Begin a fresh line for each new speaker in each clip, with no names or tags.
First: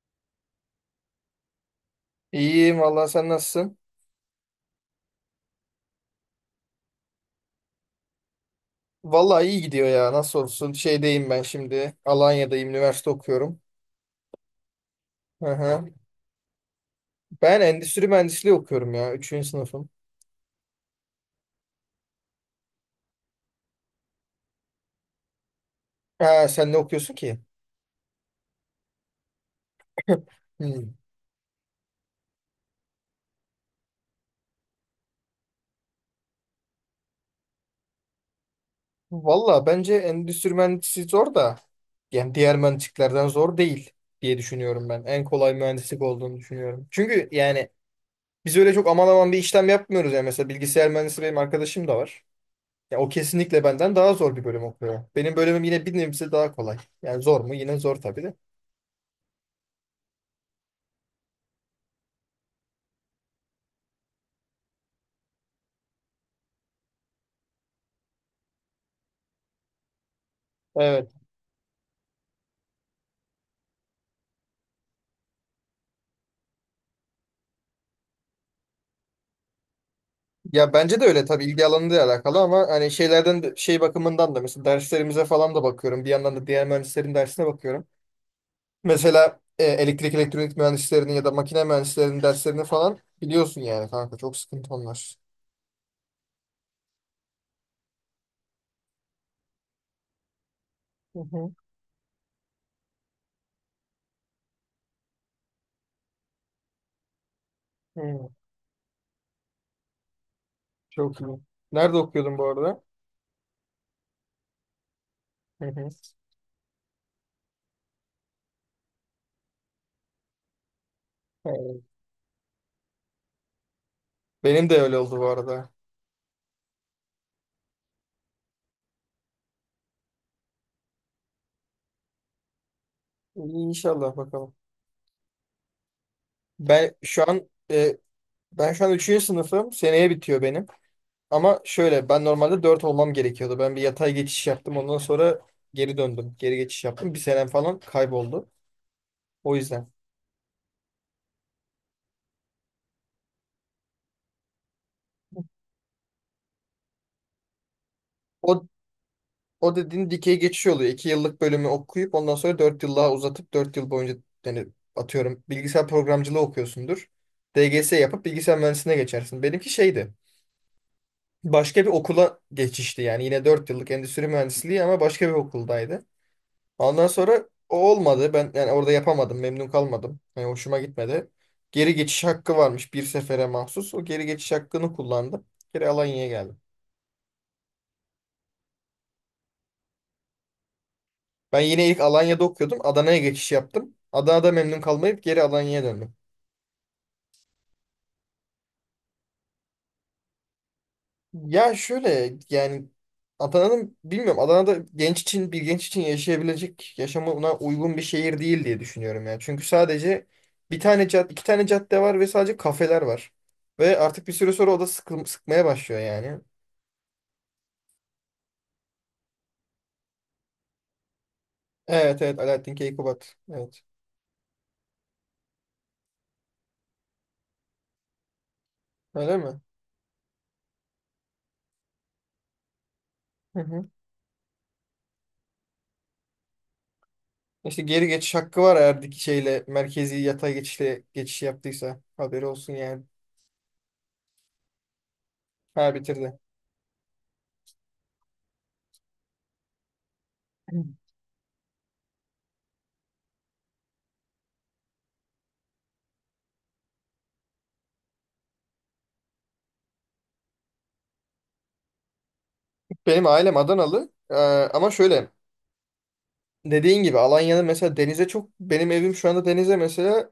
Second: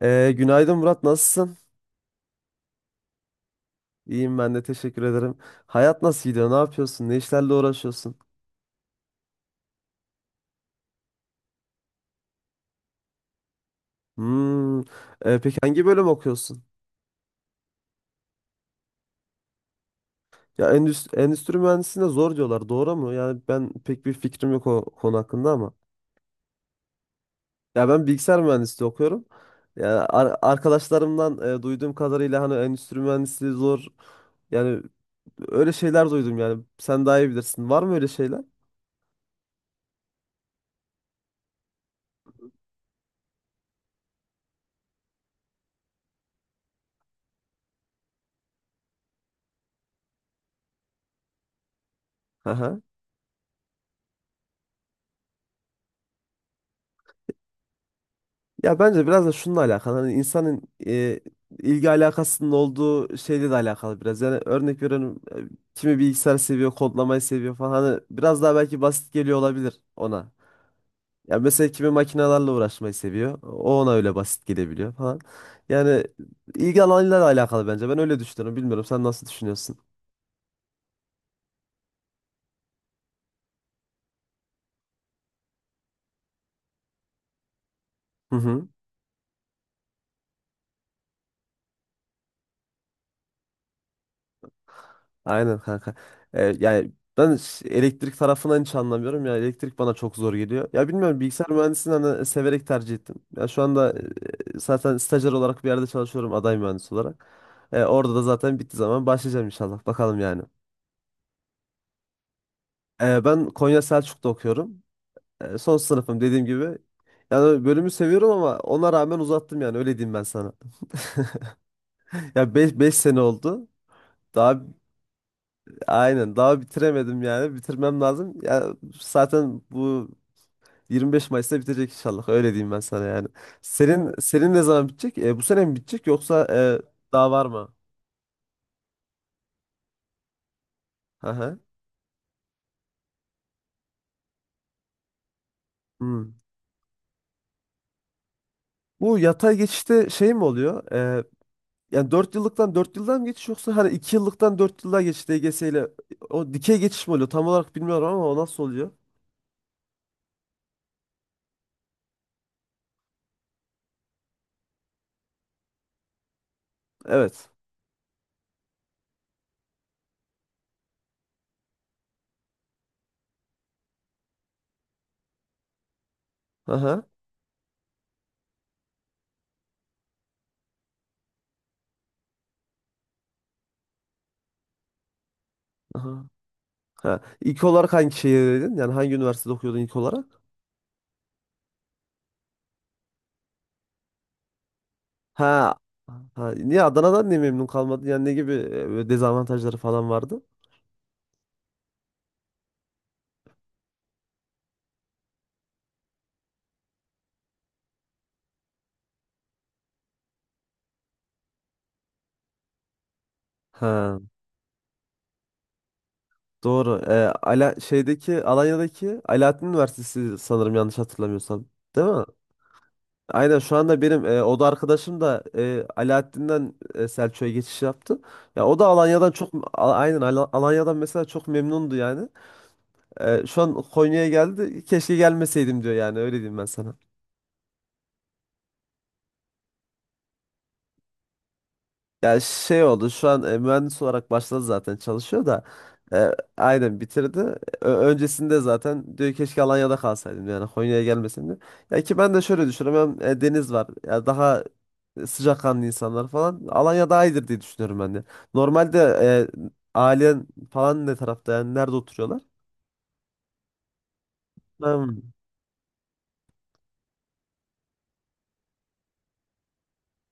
Günaydın Murat, nasılsın?
İyiyim valla, sen nasılsın?
İyiyim ben de teşekkür ederim. Hayat nasıl gidiyor? Ne yapıyorsun? Ne işlerle uğraşıyorsun?
Valla iyi gidiyor ya, nasıl olsun. Şeydeyim ben şimdi, Alanya'dayım, üniversite okuyorum.
Hmm.
Hı
Peki
hı.
hangi bölüm okuyorsun?
Ben endüstri mühendisliği okuyorum ya, üçüncü sınıfım.
Ya endüstri mühendisliğine zor diyorlar. Doğru mu? Yani ben pek bir fikrim yok o konu hakkında ama.
Ha, sen ne okuyorsun ki?
Ya ben bilgisayar mühendisliği okuyorum. Ya
Hmm.
arkadaşlarımdan duyduğum kadarıyla hani endüstri mühendisliği zor. Yani öyle şeyler duydum yani. Sen daha iyi bilirsin. Var mı öyle şeyler?
Valla bence endüstri mühendisliği zor da yani diğer mühendisliklerden zor değil diye düşünüyorum ben. En kolay mühendislik olduğunu düşünüyorum. Çünkü yani biz öyle çok aman aman bir işlem yapmıyoruz ya. Mesela bilgisayar mühendisi benim arkadaşım da var.
Aha.
Ya o kesinlikle benden daha zor bir bölüm okuyor. Benim bölümüm yine bir nebze daha kolay. Yani zor mu? Yine zor tabii de.
Ya bence biraz da şununla alakalı. Hani insanın e, ilgi alakasının olduğu şeyle de alakalı biraz. Yani örnek veriyorum kimi bilgisayar seviyor, kodlamayı seviyor falan. Hani biraz daha belki basit geliyor olabilir ona.
Evet.
Ya mesela kimi makinelerle uğraşmayı seviyor. O ona öyle basit gelebiliyor falan. Yani ilgi alanıyla da alakalı bence. Ben öyle düşünüyorum. Bilmiyorum sen nasıl düşünüyorsun?
Ya bence de öyle, tabii ilgi alanıyla alakalı ama hani şey bakımından da mesela derslerimize falan da bakıyorum. Bir yandan da diğer mühendislerin dersine bakıyorum.
Hı hı.
Mesela elektrik elektronik mühendislerinin ya da makine mühendislerinin derslerini falan biliyorsun yani kanka, çok sıkıntı onlar.
Aynen kanka. Yani ben elektrik tarafından hiç anlamıyorum. Ya elektrik bana çok zor geliyor. Ya
Hı
bilmiyorum bilgisayar
hı.
mühendisliğini hani severek tercih ettim. Ya şu anda zaten stajyer olarak bir yerde çalışıyorum aday mühendis olarak. Orada da
Hı.
zaten bittiği zaman başlayacağım inşallah. Bakalım yani.
Çok iyi. Nerede okuyordun bu arada?
Ben Konya Selçuk'ta okuyorum.
Hı
Son
hı.
sınıfım dediğim gibi. Yani bölümü seviyorum ama ona rağmen uzattım yani öyle diyeyim ben sana.
Evet.
Ya 5 sene oldu. Daha
Benim de öyle oldu bu arada.
aynen daha bitiremedim yani bitirmem lazım. Ya zaten bu 25 Mayıs'ta bitecek inşallah. Öyle diyeyim ben sana yani. Senin
İnşallah,
senin
bakalım.
ne zaman bitecek? Bu sene mi bitecek yoksa
Ben
daha
şu
var
an
mı?
e, Ben şu an üçüncü sınıfım. Seneye bitiyor benim.
Hı hı.
Ama şöyle, ben normalde 4 olmam gerekiyordu. Ben bir yatay geçiş yaptım. Ondan sonra geri
Hmm.
döndüm. Geri geçiş yaptım. Bir senem falan kayboldu.
Bu yatay
O yüzden.
geçişte şey mi oluyor? Yani 4 yıllıktan 4 yıldan mı geçiş yoksa hani 2 yıllıktan 4 yıllığa geçiş DGS ile o dikey geçiş mi oluyor? Tam olarak bilmiyorum ama o nasıl
O,
oluyor?
o dediğin dikey geçiş oluyor. 2 yıllık bölümü okuyup ondan sonra 4 yıl daha uzatıp 4 yıl boyunca yani atıyorum bilgisayar programcılığı okuyorsundur.
Evet.
DGS yapıp bilgisayar mühendisliğine geçersin. Benimki şeydi. Başka bir okula geçişti yani. Yine 4 yıllık endüstri mühendisliği ama başka bir okuldaydı.
Hı hı.
Ondan sonra o olmadı. Ben yani orada yapamadım. Memnun kalmadım. Yani hoşuma gitmedi. Geri geçiş hakkı varmış bir sefere mahsus. O geri geçiş hakkını kullandım. Geri
Hı hı.
Alanya'ya geldim.
Ha. İlk olarak hangi şehirdeydin? Yani hangi üniversitede okuyordun ilk olarak?
Ben yine ilk Alanya'da okuyordum. Adana'ya geçiş yaptım. Adana'da memnun kalmayıp geri
Ha.
Alanya'ya döndüm.
Ha. Niye Adana'dan niye memnun kalmadın? Yani ne gibi böyle dezavantajları falan vardı?
Ya şöyle yani, Adana'nın bilmiyorum, Adana'da genç için, yaşayabilecek, yaşamına uygun bir şehir değil diye düşünüyorum yani. Çünkü sadece bir tane cad iki tane cadde var ve sadece kafeler var. Ve
Ha.
artık bir süre sonra o da sıkmaya başlıyor yani.
Doğru. Alanya'daki Alaaddin Üniversitesi sanırım yanlış hatırlamıyorsam. Değil
Evet
mi?
evet, Alaaddin Keykubat.
Aynen şu
Evet.
anda benim oda arkadaşım da Alaaddin'den Selçuk'a geçiş yaptı. Ya o da
Öyle mi?
Aynen Alanya'dan mesela çok memnundu yani.
Hı
Şu an
hı.
Konya'ya geldi. Keşke gelmeseydim diyor yani öyle diyeyim ben sana.
İşte geri geçiş hakkı var eğer şeyle merkezi yatay geçişle geçiş yaptıysa.
Ya
Haberi olsun
şey
yani.
oldu şu an mühendis olarak başladı zaten çalışıyor da
Ha,
e,
bitirdi.
aynen bitirdi. Öncesinde zaten diyor keşke Alanya'da kalsaydım yani Konya'ya gelmesin diyor. Ya ki ben de şöyle düşünüyorum hem deniz var ya daha sıcakkanlı insanlar falan Alanya daha iyidir diye düşünüyorum ben de. Normalde ailen falan ne tarafta yani nerede oturuyorlar?
Benim ailem Adanalı. Ama şöyle,
Hmm.
dediğin gibi Alanya'da mesela denize çok, benim evim şu anda denize mesela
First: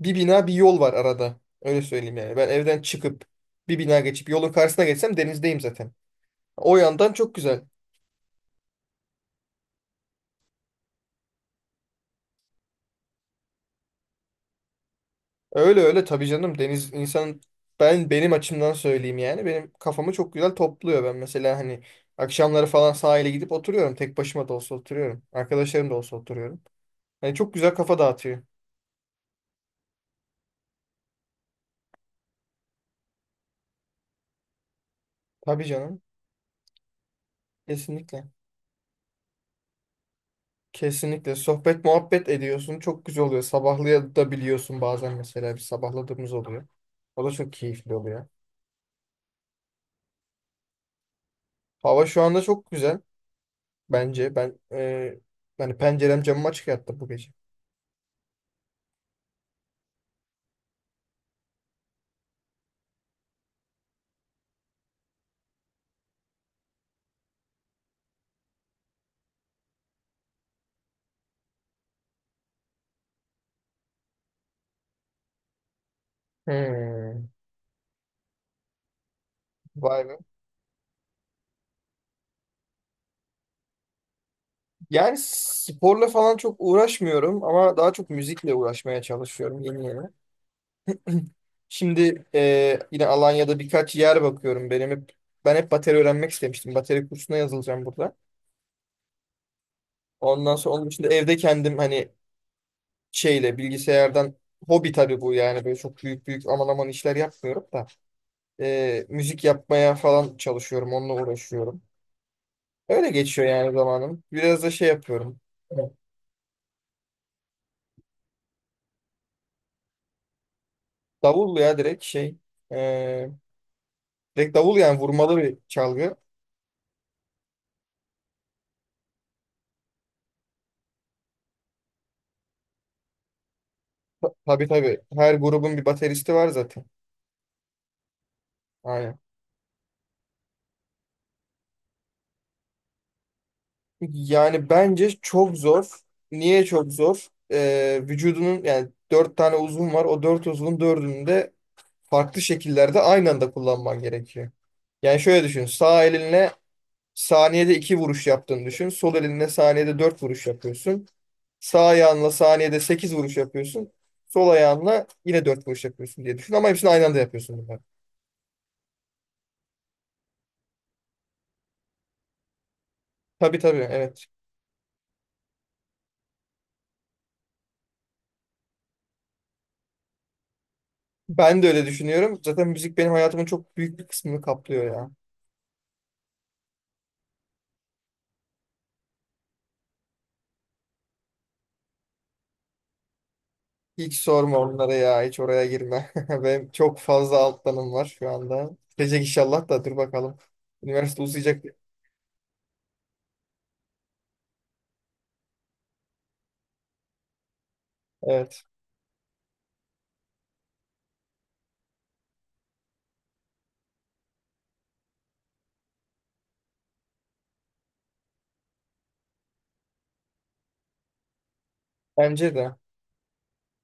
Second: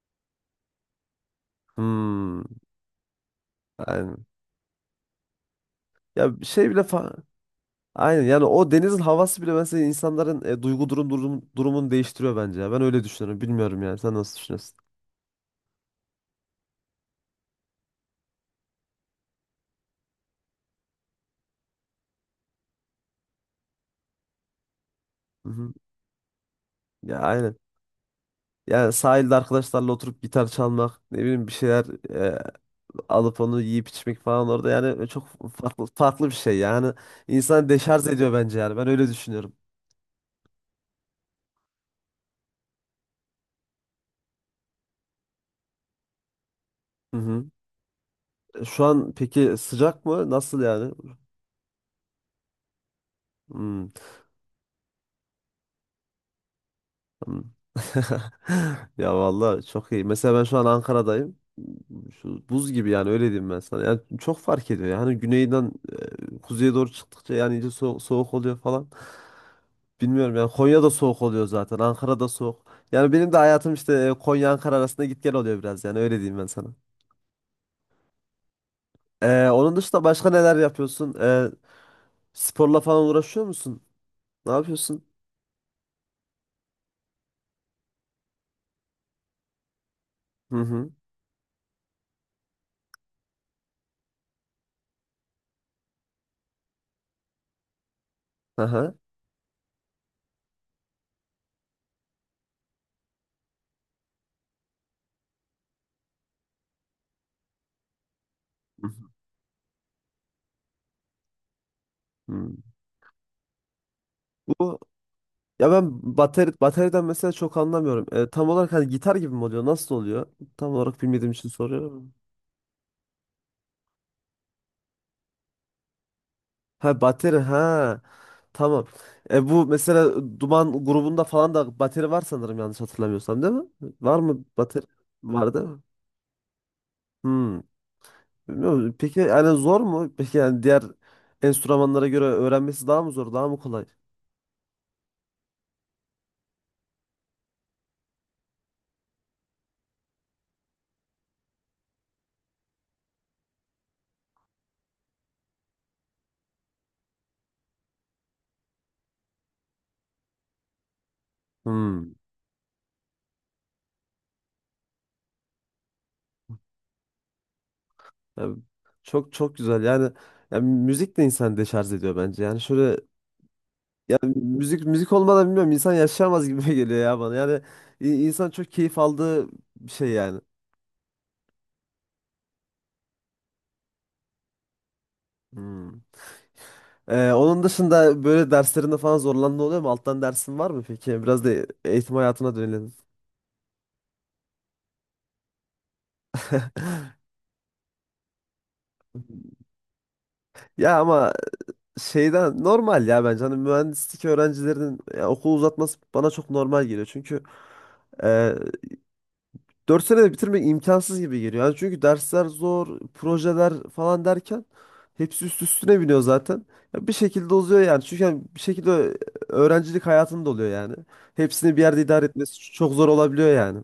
bir bina, bir yol var arada. Öyle söyleyeyim yani.
Hmm.
Ben evden çıkıp bir bina
Aynen.
geçip yolun karşısına geçsem denizdeyim zaten.
Ya bir şey
O
bile
yandan
fa-
çok güzel.
Aynen yani o denizin havası bile mesela insanların duygu durumunu değiştiriyor bence ya. Ben öyle düşünüyorum. Bilmiyorum yani. Sen nasıl düşünüyorsun?
Öyle öyle, tabii canım, deniz insan, ben benim açımdan söyleyeyim yani, benim kafamı çok güzel topluyor. Ben mesela hani akşamları falan sahile gidip oturuyorum, tek başıma da olsa oturuyorum,
Hı hı.
arkadaşlarım da olsa oturuyorum.
Ya
Yani çok
aynen.
güzel kafa dağıtıyor.
Yani sahilde arkadaşlarla oturup gitar çalmak, ne bileyim bir şeyler alıp onu yiyip içmek falan orada yani çok
Tabii
farklı
canım,
farklı bir şey yani. İnsanı deşarj
kesinlikle.
ediyor bence yani. Ben öyle düşünüyorum.
Kesinlikle sohbet muhabbet ediyorsun. Çok güzel oluyor. Sabahlayabiliyorsun bazen, mesela bir sabahladığımız oluyor.
Hı
O da
hı.
çok keyifli oluyor.
Şu an peki sıcak mı? Nasıl yani?
Hava şu anda çok güzel
Hı.
bence. Yani pencerem, camım açık yattı bu gece.
Ya vallahi çok iyi. Mesela ben şu an Ankara'dayım. Şu buz gibi yani öyle diyeyim ben sana. Yani çok fark ediyor. Yani güneyden kuzeye doğru çıktıkça yani iyice soğuk oluyor falan. Bilmiyorum yani Konya'da soğuk oluyor zaten. Ankara'da soğuk. Yani benim de hayatım işte Konya Ankara arasında git gel oluyor biraz yani öyle diyeyim ben sana.
Hmm.
Onun dışında
Vay be.
başka neler yapıyorsun? Sporla falan uğraşıyor musun? Ne yapıyorsun?
Yani sporla falan çok uğraşmıyorum ama daha çok müzikle uğraşmaya çalışıyorum yeni yeni.
Hı hı.
Şimdi yine Alanya'da birkaç yer bakıyorum. Ben hep bateri öğrenmek istemiştim. Bateri kursuna yazılacağım burada.
Aha.
Ondan sonra onun için de evde kendim, hani şeyle, bilgisayardan, hobi tabii bu yani, böyle çok büyük büyük aman aman işler yapmıyorum da
Hı hı.
Müzik yapmaya falan çalışıyorum, onunla uğraşıyorum.
Hı.
Öyle geçiyor yani zamanım. Biraz da
Bu
şey yapıyorum.
ya
Evet.
ben bateriden mesela çok anlamıyorum. Tam olarak hani gitar gibi mi oluyor? Nasıl oluyor? Tam olarak bilmediğim için
Davul ya, direkt
soruyorum.
ee, direkt davul, yani vurmalı bir çalgı.
Ha bateri ha tamam. Bu mesela Duman grubunda falan da bateri var sanırım yanlış hatırlamıyorsam değil mi? Var
Ta-
mı
Tabii
bateri?
tabii, her
Var değil
grubun
mi?
bir bateristi var zaten.
Hmm. Bilmiyorum.
Aynen.
Peki yani zor mu? Peki yani diğer enstrümanlara göre öğrenmesi daha mı zor, daha mı kolay?
Yani bence çok zor. Niye çok zor? Vücudunun yani dört tane uzvun var. O dört uzvun dördünü de farklı şekillerde aynı anda kullanman gerekiyor. Yani şöyle düşün. Sağ elinle saniyede iki vuruş yaptığını düşün. Sol elinle saniyede dört vuruş yapıyorsun. Sağ
Hmm.
ayağınla saniyede 8 vuruş yapıyorsun. Sol ayağınla yine 4 vuruş yapıyorsun diye düşün. Ama hepsini aynı anda yapıyorsun bunlar.
Yani çok çok güzel. Yani, yani müzik de insanı deşarj ediyor bence. Yani şöyle
Tabii tabii,
ya
evet.
müzik olmadan bilmiyorum insan yaşayamaz gibi geliyor ya bana. Yani insan çok keyif aldığı bir şey yani.
Ben de öyle düşünüyorum. Zaten müzik benim hayatımın çok büyük bir kısmını kaplıyor ya.
Hmm. Onun dışında böyle derslerinde falan zorlandığın oluyor mu? Alttan dersin var mı peki? Biraz da eğitim hayatına dönelim.
Hiç sorma onlara ya. Hiç oraya girme. Benim çok fazla alt dalım var şu anda. Bitecek inşallah, da dur bakalım.
Ya
Üniversite
ama
uzayacak.
şeyden normal ya bence. Hani mühendislik öğrencilerinin ya, okul uzatması bana çok normal geliyor. Çünkü e,
Evet.
4 senede bitirmek imkansız gibi geliyor. Yani çünkü dersler zor, projeler falan derken hepsi üst üstüne biniyor zaten. Ya bir şekilde uzuyor yani. Çünkü yani bir şekilde öğrencilik hayatında oluyor yani. Hepsini bir yerde idare etmesi
Bence de.
çok zor olabiliyor yani.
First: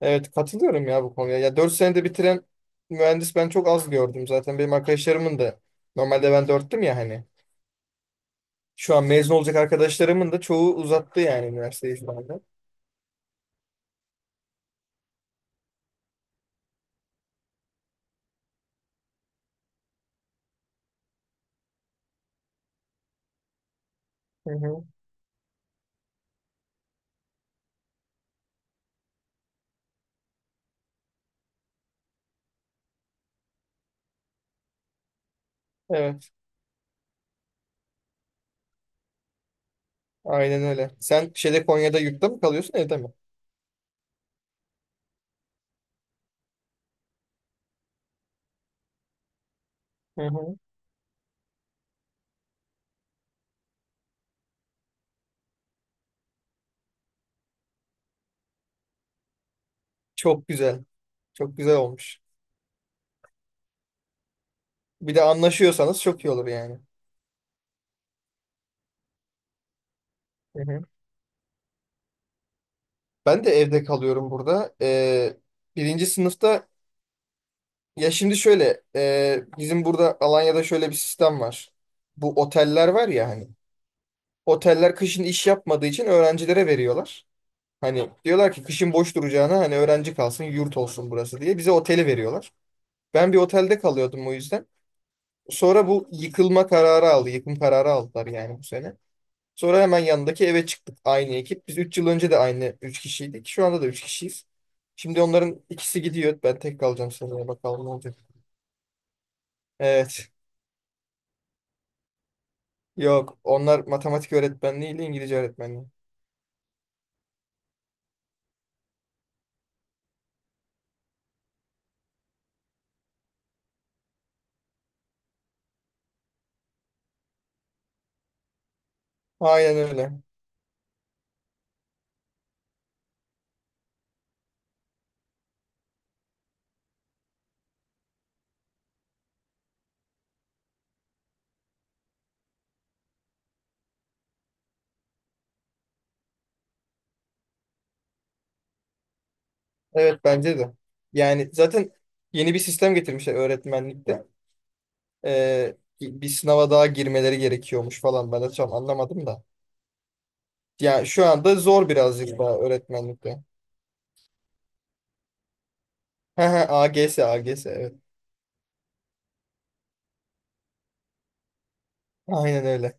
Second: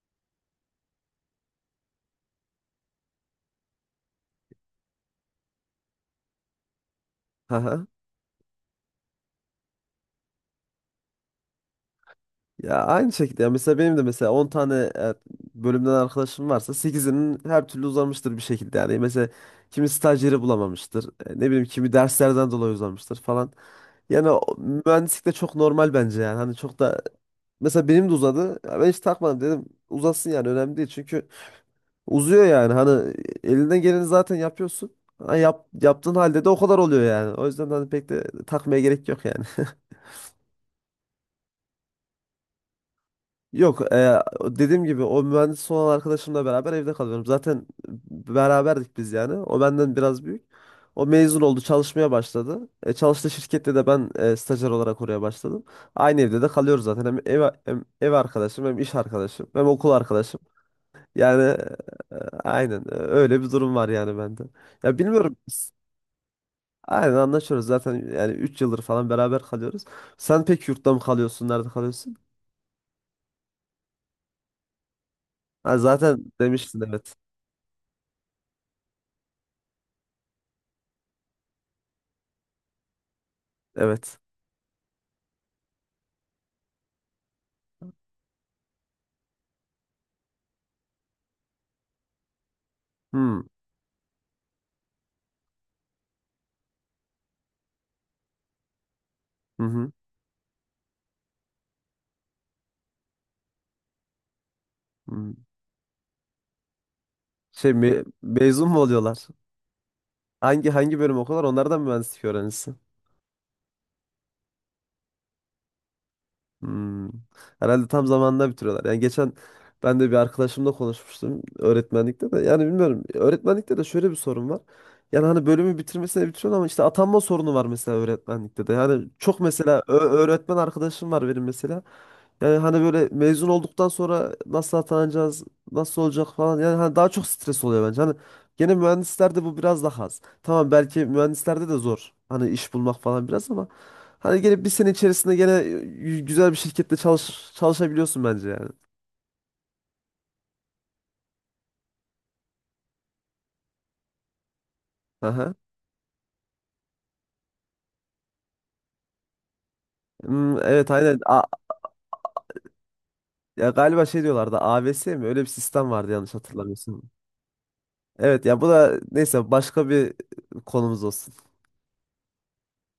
Evet, katılıyorum ya bu konuya. Ya 4 senede bitiren mühendis ben çok az gördüm zaten. Benim arkadaşlarımın da, normalde ben 4'tüm ya hani.
Haha.
Şu an mezun olacak arkadaşlarımın da çoğu uzattı yani üniversiteyi şu anda.
Ya aynı şekilde ya mesela benim de mesela 10 tane bölümden arkadaşım varsa sekizinin her türlü uzamıştır bir şekilde yani. Mesela kimi staj yeri bulamamıştır. Ne bileyim kimi derslerden dolayı uzamıştır falan. Yani
Hı hı.
mühendislik de çok normal bence yani. Hani çok da mesela benim de uzadı. Ya ben hiç takmadım dedim. Uzasın yani önemli değil. Çünkü uzuyor yani. Hani elinden geleni zaten yapıyorsun. Ha, yaptığın
Evet,
halde de o kadar oluyor yani. O yüzden hani pek de takmaya gerek yok yani.
aynen öyle. Sen şeyde, Konya'da yurtta mı kalıyorsun, evde mi?
Yok dediğim gibi o mühendis olan arkadaşımla beraber evde kalıyorum. Zaten beraberdik biz yani. O benden
Hı
biraz büyük.
hı.
O mezun oldu, çalışmaya başladı. Çalıştığı şirkette de ben stajyer olarak oraya başladım. Aynı evde de kalıyoruz zaten. Hem ev, hem ev arkadaşım, hem iş arkadaşım, hem okul arkadaşım.
Çok güzel.
Yani
Çok güzel
e,
olmuş.
aynen öyle bir durum var yani bende. Ya
Bir de
bilmiyorum.
anlaşıyorsanız çok iyi olur yani.
Aynen anlaşıyoruz zaten yani 3 yıldır falan beraber kalıyoruz. Sen
Hı
pek
hı.
yurtta mı kalıyorsun, nerede kalıyorsun?
Ben de evde kalıyorum burada.
Ha,
Birinci
zaten
sınıfta
demiştin evet.
ya, şimdi şöyle, bizim burada Alanya'da şöyle bir sistem var. Bu oteller var ya hani.
Evet.
Oteller kışın iş yapmadığı için öğrencilere veriyorlar. Hani diyorlar ki kışın boş duracağına, hani öğrenci kalsın, yurt olsun burası diye, bize oteli veriyorlar. Ben bir
Hmm.
otelde kalıyordum o yüzden. Sonra bu yıkılma kararı aldı, yıkım kararı aldılar yani bu sene.
Hı
Sonra
hı.
hemen yanındaki eve çıktık aynı ekip. Biz 3 yıl önce de aynı 3 kişiydik. Şu anda da 3 kişiyiz. Şimdi
Hı.
onların ikisi gidiyor. Ben tek kalacağım, seneye
Şey
bakalım ne olacak.
mezun mu oluyorlar?
Evet.
Hangi bölüm okuyorlar? Onlardan mı mühendislik öğrencisi.
Yok, onlar matematik öğretmenliği ile İngilizce öğretmenliği.
Hmm. Herhalde tam zamanında bitiriyorlar. Yani geçen ben de bir arkadaşımla konuşmuştum öğretmenlikte de. Yani bilmiyorum. Öğretmenlikte de şöyle bir sorun var. Yani hani bölümü bitirmesine bitiriyorsun ama işte atanma sorunu var mesela öğretmenlikte de. Yani çok
Aynen
mesela
öyle.
öğretmen arkadaşım var benim mesela. Yani hani böyle mezun olduktan sonra nasıl atanacağız, nasıl olacak falan. Yani hani daha çok stres oluyor bence. Hani gene mühendislerde bu biraz daha az. Tamam belki mühendislerde de zor. Hani iş bulmak falan biraz ama hani gene bir sene içerisinde gene güzel bir şirkette çalışabiliyorsun bence yani.
Evet, bence de. Yani zaten yeni bir sistem getirmişler öğretmenlikte.
Aha.
Bir sınava daha girmeleri gerekiyormuş falan. Ben de tam anlamadım da.
Hmm, evet
Yani
aynen.
şu anda zor birazcık daha öğretmenlikte.
Ya galiba şey diyorlardı AVS mi? Öyle bir sistem vardı yanlış hatırlamıyorsun.
AGS, AGS evet.
Evet ya bu da neyse başka bir konumuz olsun.
Aynen öyle.